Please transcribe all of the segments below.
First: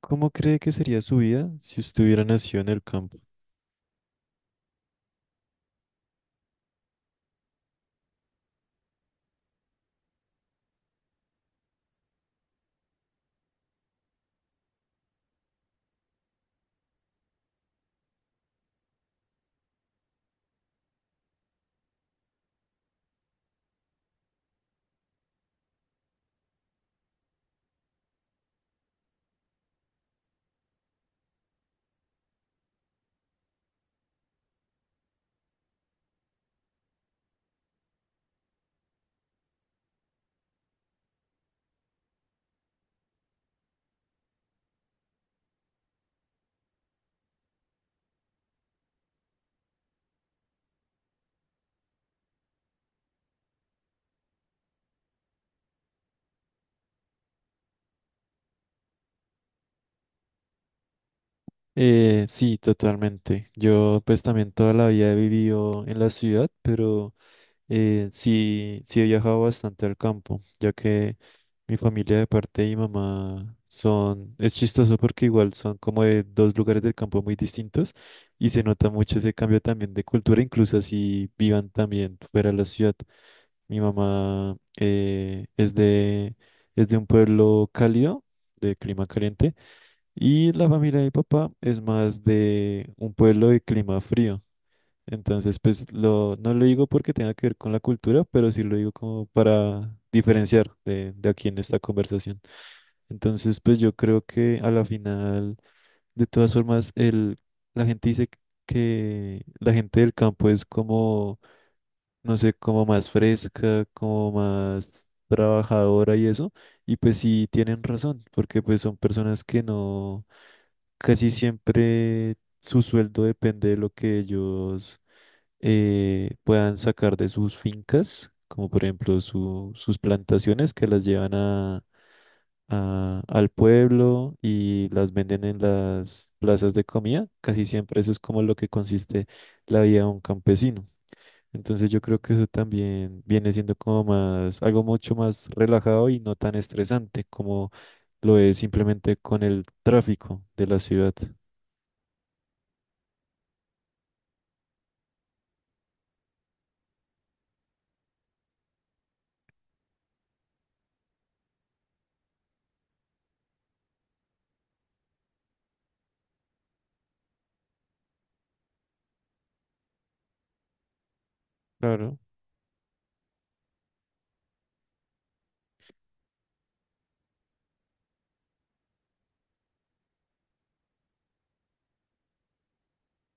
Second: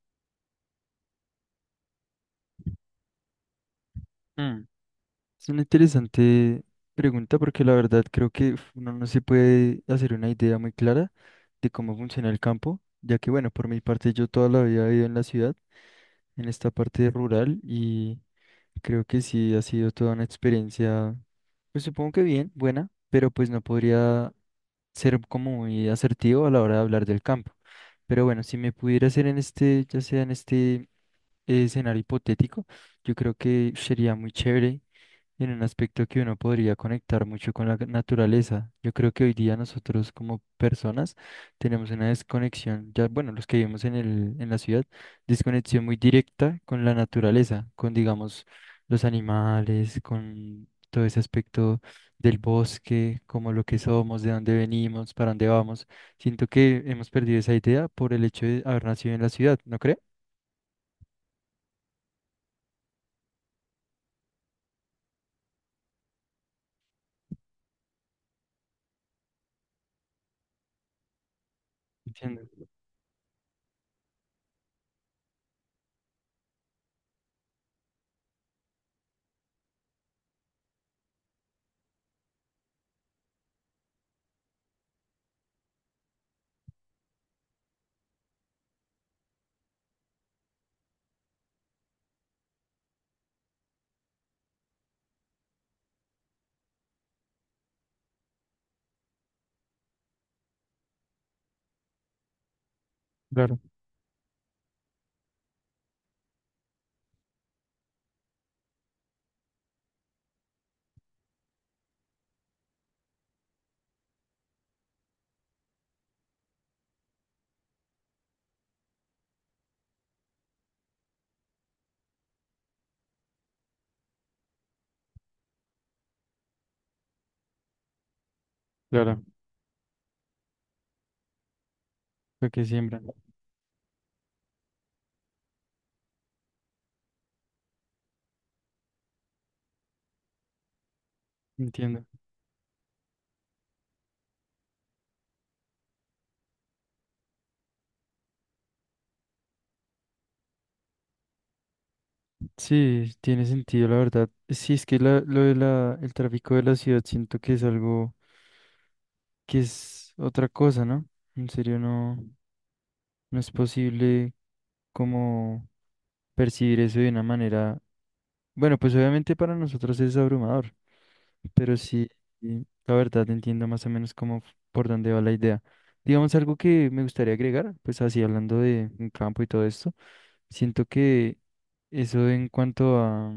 ¿Cómo cree que sería su vida si usted hubiera nacido en el campo? Mm, Es una interesante pregunta porque la verdad creo que uf, uno no se puede hacer una idea muy clara de cómo funciona el campo, ya que bueno, por mi parte yo toda la vida he vivido en la ciudad, en esta parte rural y creo que sí ha sido toda una experiencia. Pues supongo que bien, buena, pero pues no podría ser como muy asertivo a la hora de hablar del campo. Pero bueno, si me pudiera hacer en este, ya sea en este escenario hipotético, yo creo que sería muy chévere en un aspecto que uno podría conectar mucho con la naturaleza. Yo creo que hoy día nosotros como personas tenemos una desconexión, ya bueno, los que vivimos en la ciudad, desconexión muy directa con la naturaleza, con digamos los animales, con todo ese aspecto del bosque, como lo que somos, de dónde venimos, para dónde vamos. Siento que hemos perdido esa idea por el hecho de haber nacido en la ciudad, ¿no cree? Sí, totalmente. Yo pues también toda la vida he vivido en la ciudad, pero sí he viajado bastante al campo, ya que mi familia de Entiendo. parte de mi mamá son, es chistoso porque igual son como de dos lugares del campo muy distintos y se nota mucho ese cambio también de cultura, incluso así vivan también fuera de la ciudad. Mi mamá es de un pueblo cálido, de clima caliente, y la familia de mi papá es más de un pueblo de clima frío. Entonces, no lo digo porque tenga que ver con la cultura, pero sí lo digo como para diferenciar de aquí en esta conversación. Entonces, Claro, pues yo creo que a la final, de todas formas, la gente dice que la gente del campo es como no sé, como más fresca, como más trabajadora y eso. Y pues sí tienen razón, porque pues son personas que no, casi siempre su sueldo depende de lo que ellos puedan sacar de sus fincas, como por ejemplo claro, sus plantaciones que las llevan a, lo que siembran. Al pueblo y las venden en las plazas de comida. Casi siempre eso es como lo que consiste la vida de un campesino. Entonces yo Entiendo. creo que eso también viene siendo como más, algo mucho más relajado y no tan estresante como lo es simplemente con el tráfico de la ciudad. Sí, tiene sentido, la verdad. Sí, es que lo de la, el tráfico de la ciudad siento que es algo que es otra cosa, ¿no? En serio, no, no es posible como percibir eso de una manera. Bueno, pues obviamente para nosotros es abrumador. Pero sí, Claro. y la verdad entiendo más o menos cómo, por dónde va la idea. Digamos algo que me gustaría agregar, pues así hablando de un campo y todo esto, siento que eso en cuanto a,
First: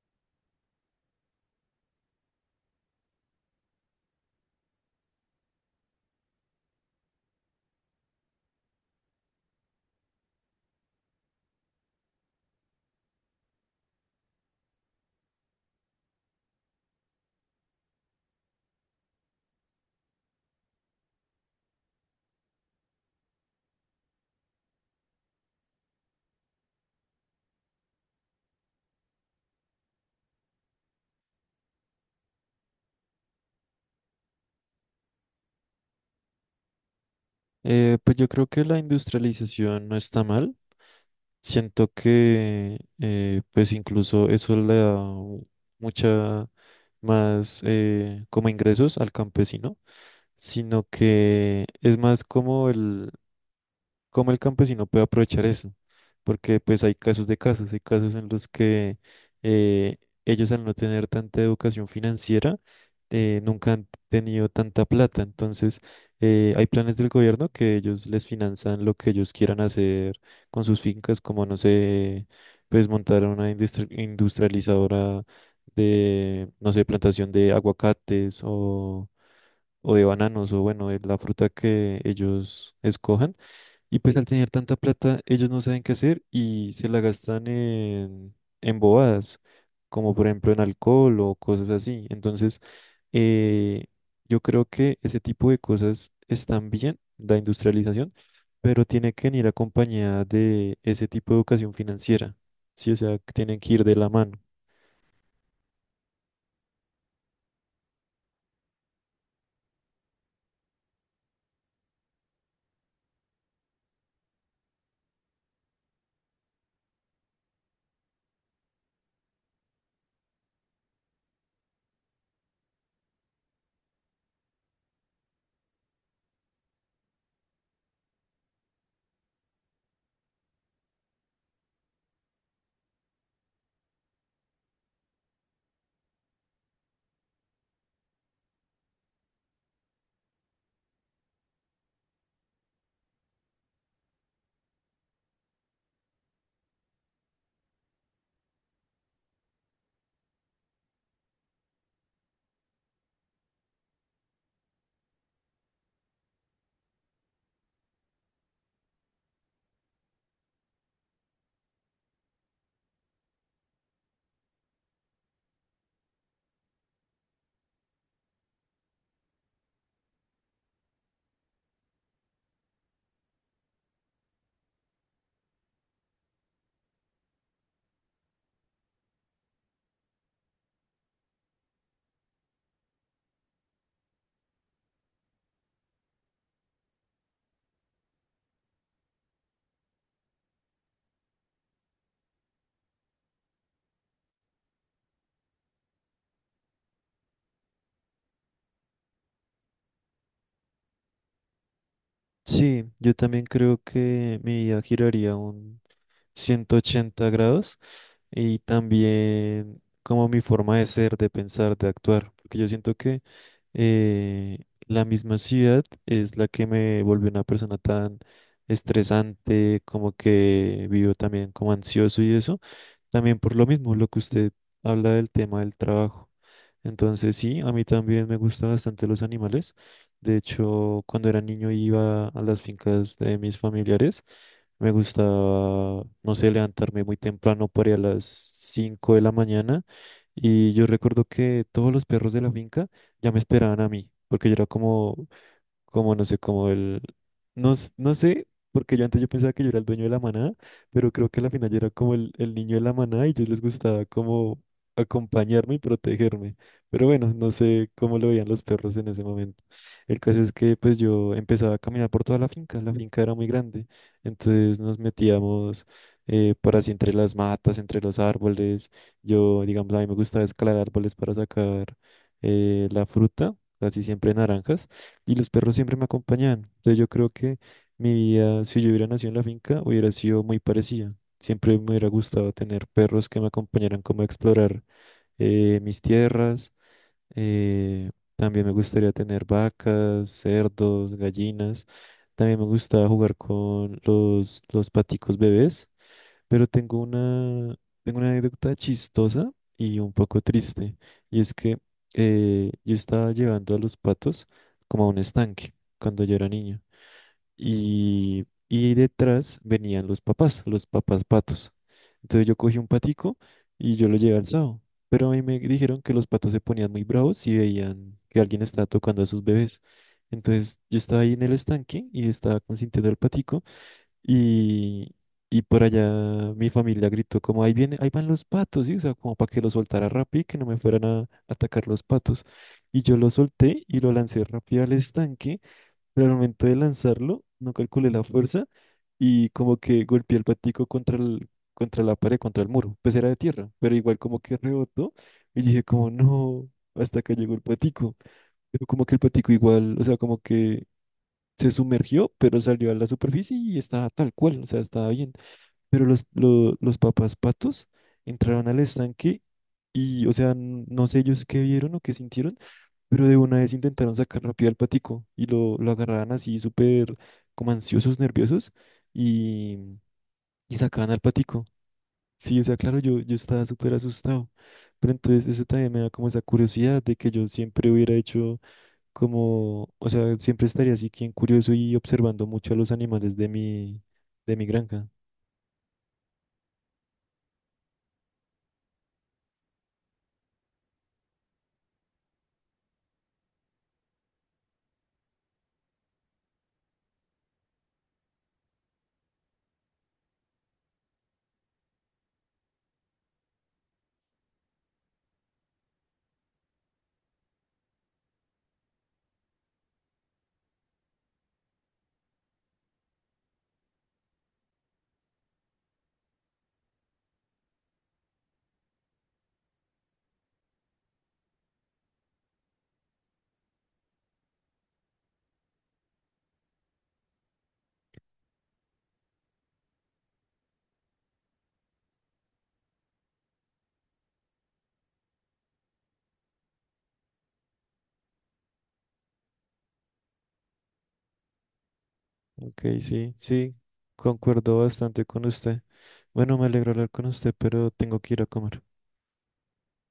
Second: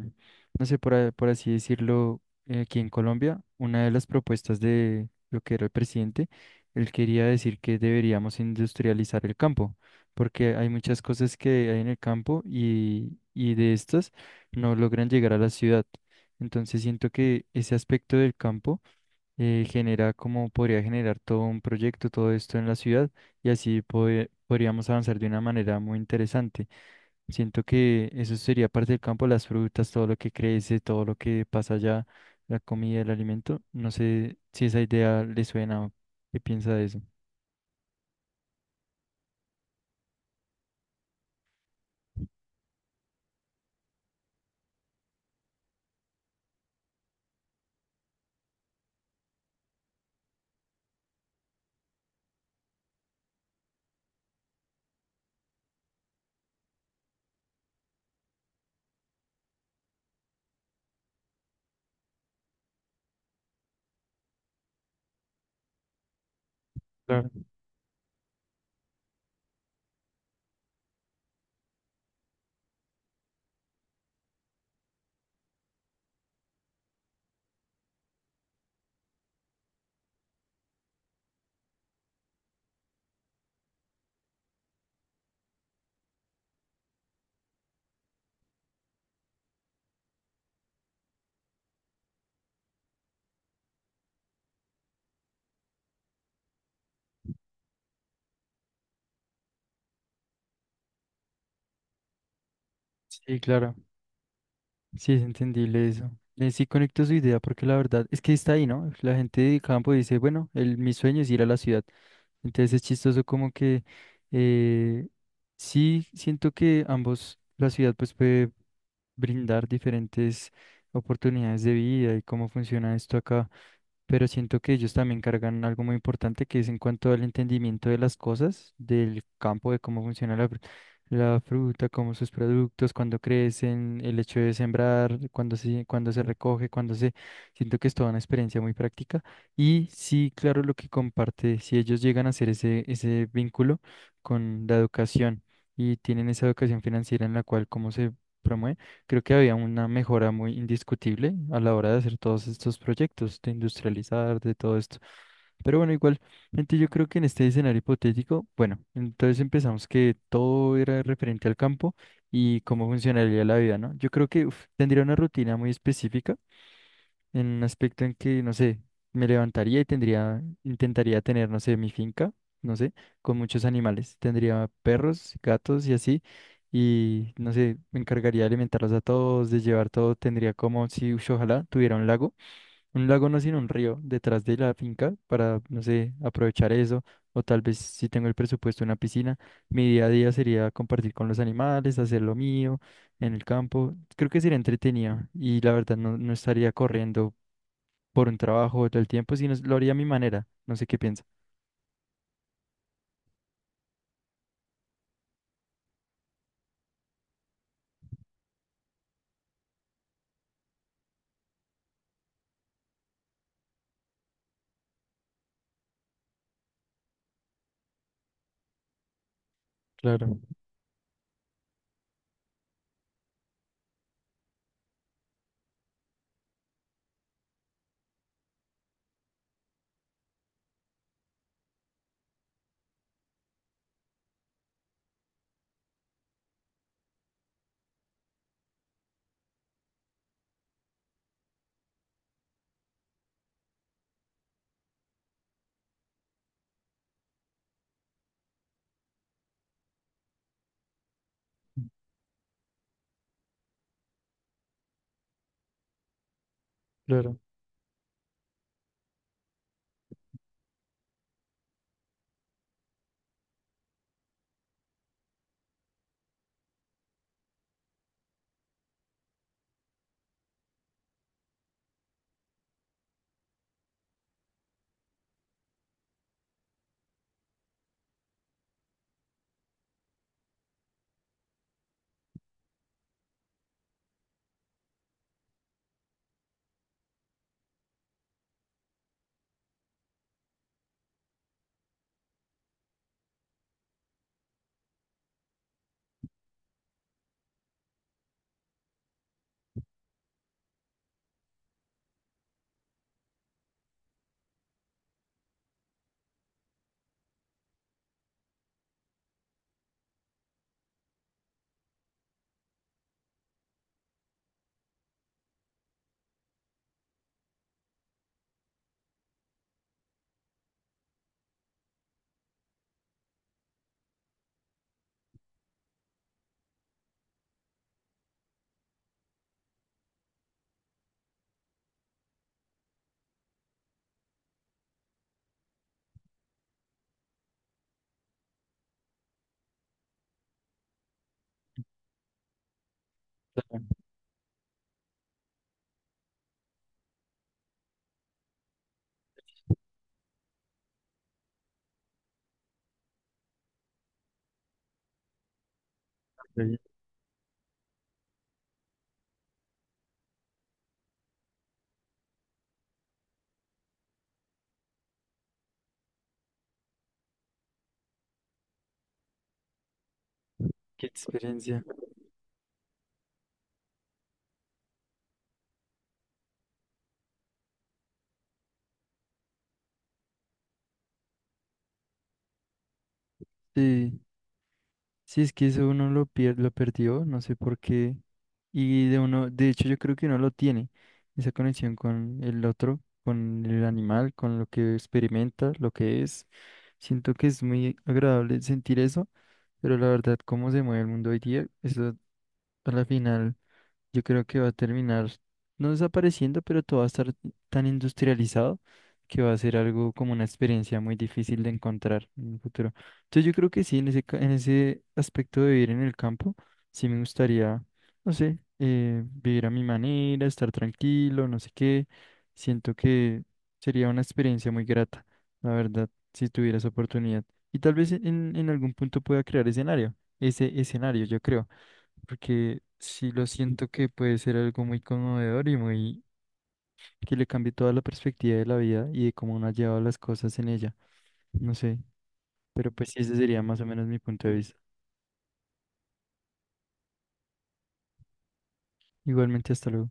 no sé, por, por así decirlo, aquí en Colombia, una de las propuestas de lo que era el presidente, él quería decir que deberíamos industrializar el campo, porque hay muchas cosas que hay en el campo y de estas no logran llegar a la ciudad. Entonces siento que ese aspecto del campo genera, como podría generar todo un proyecto, todo esto en la ciudad y así podríamos avanzar de una manera muy interesante. Siento que eso sería parte del campo, las frutas, todo lo que crece, todo lo que pasa allá, la comida, el alimento. No sé si esa idea le suena o qué piensa de eso. Pues yo creo que la industrialización no está mal. Siento que pues incluso eso le da mucha más como ingresos al campesino, sino que es más como el cómo el campesino puede aprovechar eso, porque pues hay casos de casos, hay casos en los que eh, ellos al no tener tanta educación financiera, nunca han tenido tanta plata, entonces hay planes del Claro, gobierno que ellos les finanzan lo que ellos quieran hacer con sus fincas, como no sé, pues montar una industrializadora de, no sé, plantación de aguacates o de bananos, o bueno, de la fruta que ellos escojan y pues al tener tanta plata, ellos no saben qué hacer y se la gastan en bobadas, como por ejemplo en alcohol o cosas así. Entonces, eh, yo creo que ese tipo de cosas están bien, la industrialización, pero tiene que venir acompañada de ese tipo de educación financiera. Sí, o sea, que sí, tienen que claro. ir de la mano. Sí, es entendible eso. Sí conecto su idea porque la verdad es que está ahí, ¿no? La gente de campo dice, bueno, el, mi sueño es ir a la ciudad. Entonces es chistoso como que eh, sí siento que ambos, la ciudad pues puede brindar diferentes oportunidades de vida y cómo funciona esto acá, pero siento que ellos también cargan algo muy importante que es en cuanto al entendimiento de las cosas, del campo, de cómo funciona la, la fruta, cómo sus productos, cuando crecen, el hecho de sembrar, cuando se, recoge, cuando se... Siento que es toda una experiencia muy práctica. Y sí, claro, lo que comparte, si ellos llegan a hacer ese vínculo con la educación y tienen esa educación financiera en la cual cómo se... promueve. Creo que había una mejora muy indiscutible a la hora de hacer todos estos proyectos, de industrializar, de todo esto. Pero bueno, igual, gente, yo creo que en este escenario hipotético, bueno, entonces empezamos que todo era referente al campo y cómo funcionaría la vida, ¿no? Yo creo que uf, tendría una rutina muy específica en un aspecto en que, no sé, me levantaría y tendría, intentaría tener, no sé, mi finca, no sé, con muchos animales. Tendría perros, gatos y así. Y, no sé, me encargaría de alimentarlos a todos, de llevar todo. Tendría como si, ush, ojalá, tuviera un lago. Un lago no, sino un río detrás de la finca para, no sé, aprovechar eso. O tal vez si tengo el presupuesto, una piscina. Mi día a día sería compartir con los animales, hacer lo mío en el campo. Creo que sería entretenido y la verdad no, no estaría corriendo por un trabajo todo el tiempo, sino lo haría a mi manera. No sé qué piensa. Sí, yo también creo que mi vida giraría un 180 grados y también como mi forma de ser, de pensar, de actuar, porque yo siento que eh, la misma ciudad es la que me volvió una persona tan estresante, como Claro, que vivo también como ansioso y eso, también por lo mismo, lo que usted habla del tema del trabajo. Entonces sí, a mí también me gustan bastante los animales. De hecho, cuando era niño iba a las fincas de mis familiares. Me gustaba, no sé, levantarme muy temprano, por ahí a las 5 de la mañana. Y yo recuerdo que todos los perros de la finca ya me esperaban a mí, porque yo era como, como no sé, no, no sé, porque yo antes yo pensaba que yo era el dueño de la manada, pero creo que a la final yo era como el niño de la manada y yo les gustaba como acompañarme y protegerme. Pero bueno, claro. no sé cómo lo veían los perros en ese momento. El caso es que pues yo empezaba a caminar por toda la finca era muy grande, entonces nos metíamos por así entre las matas, entre los árboles. Yo, digamos, a mí me gustaba escalar árboles para sacar la fruta, casi siempre naranjas. Y los perros siempre me acompañaban. Entonces yo creo que mi vida, si yo hubiera nacido en la finca, hubiera sido muy parecida. Siempre me hubiera gustado tener perros que me acompañaran como a explorar mis tierras. eh, También me gustaría tener vacas, cerdos, gallinas. También me gustaba jugar con los paticos bebés. Pero tengo una anécdota chistosa y un poco triste. Y es que yo estaba llevando a los patos como a un estanque cuando yo era niño. Y detrás venían los papás patos. Entonces yo cogí un patico y yo lo llevé alzado. Pero a mí me dijeron que los patos se ponían muy bravos si veían que alguien estaba tocando a sus bebés. Entonces yo estaba ahí en el estanque y estaba consintiendo al patico. Y, y por allá mi familia gritó como, ahí viene, ahí van los patos, ¿sí? O sea, como para que lo soltara rápido y que no me fueran a atacar los patos. Y yo lo solté y lo lancé rápido al estanque, pero al momento de lanzarlo no calculé la fuerza y como que golpeé el patico contra el, contra la pared, contra el muro. Pues era de tierra, Claro. pero igual como que rebotó y dije como, no, hasta que llegó el patico. Pero como que el patico igual, o sea, como que se sumergió, pero salió a la superficie y estaba tal cual, o sea, estaba bien. Pero Qué los papás patos entraron al estanque o sea, no sé ellos qué vieron o qué sintieron, pero de una vez intentaron sacar rápido al patico y lo agarraban así súper como ansiosos, nerviosos y, y qué sacaban al patico. experiencia. Sí, o sea, claro, yo estaba súper asustado, pero entonces eso también me da como esa curiosidad de que yo siempre hubiera hecho como, o sea, siempre estaría así bien curioso y observando mucho a los animales de Sí, de mi granja. sí, es que eso uno lo perdió, no sé por qué. Y de uno, de hecho, yo creo que uno lo tiene, esa conexión con el otro, con el animal, con lo que experimenta, lo que es. Siento que es muy agradable sentir eso, pero la verdad, cómo se mueve el mundo hoy día, eso a la final. Yo creo que va a terminar no desapareciendo, pero todo va a estar tan industrializado que va a ser algo como una experiencia muy difícil de encontrar en el futuro. Entonces yo creo que sí, en ese aspecto de vivir en el campo, sí me gustaría, no sé, vivir a mi manera, estar tranquilo, no sé qué. Siento que sería una experiencia muy grata, la verdad, si tuviera esa oportunidad. Y tal vez en algún punto pueda crear escenario, ese escenario, yo creo porque sí lo siento que puede ser algo muy conmovedor y muy que le cambie toda la perspectiva de la vida y de cómo uno ha llevado las cosas en ella. No sé, Ok, pero pues sí, sí, ese sería sí, más o menos mi punto de vista. concuerdo bastante con usted. Bueno, me alegro hablar con usted, pero tengo que ir a comer. Igualmente, hasta luego.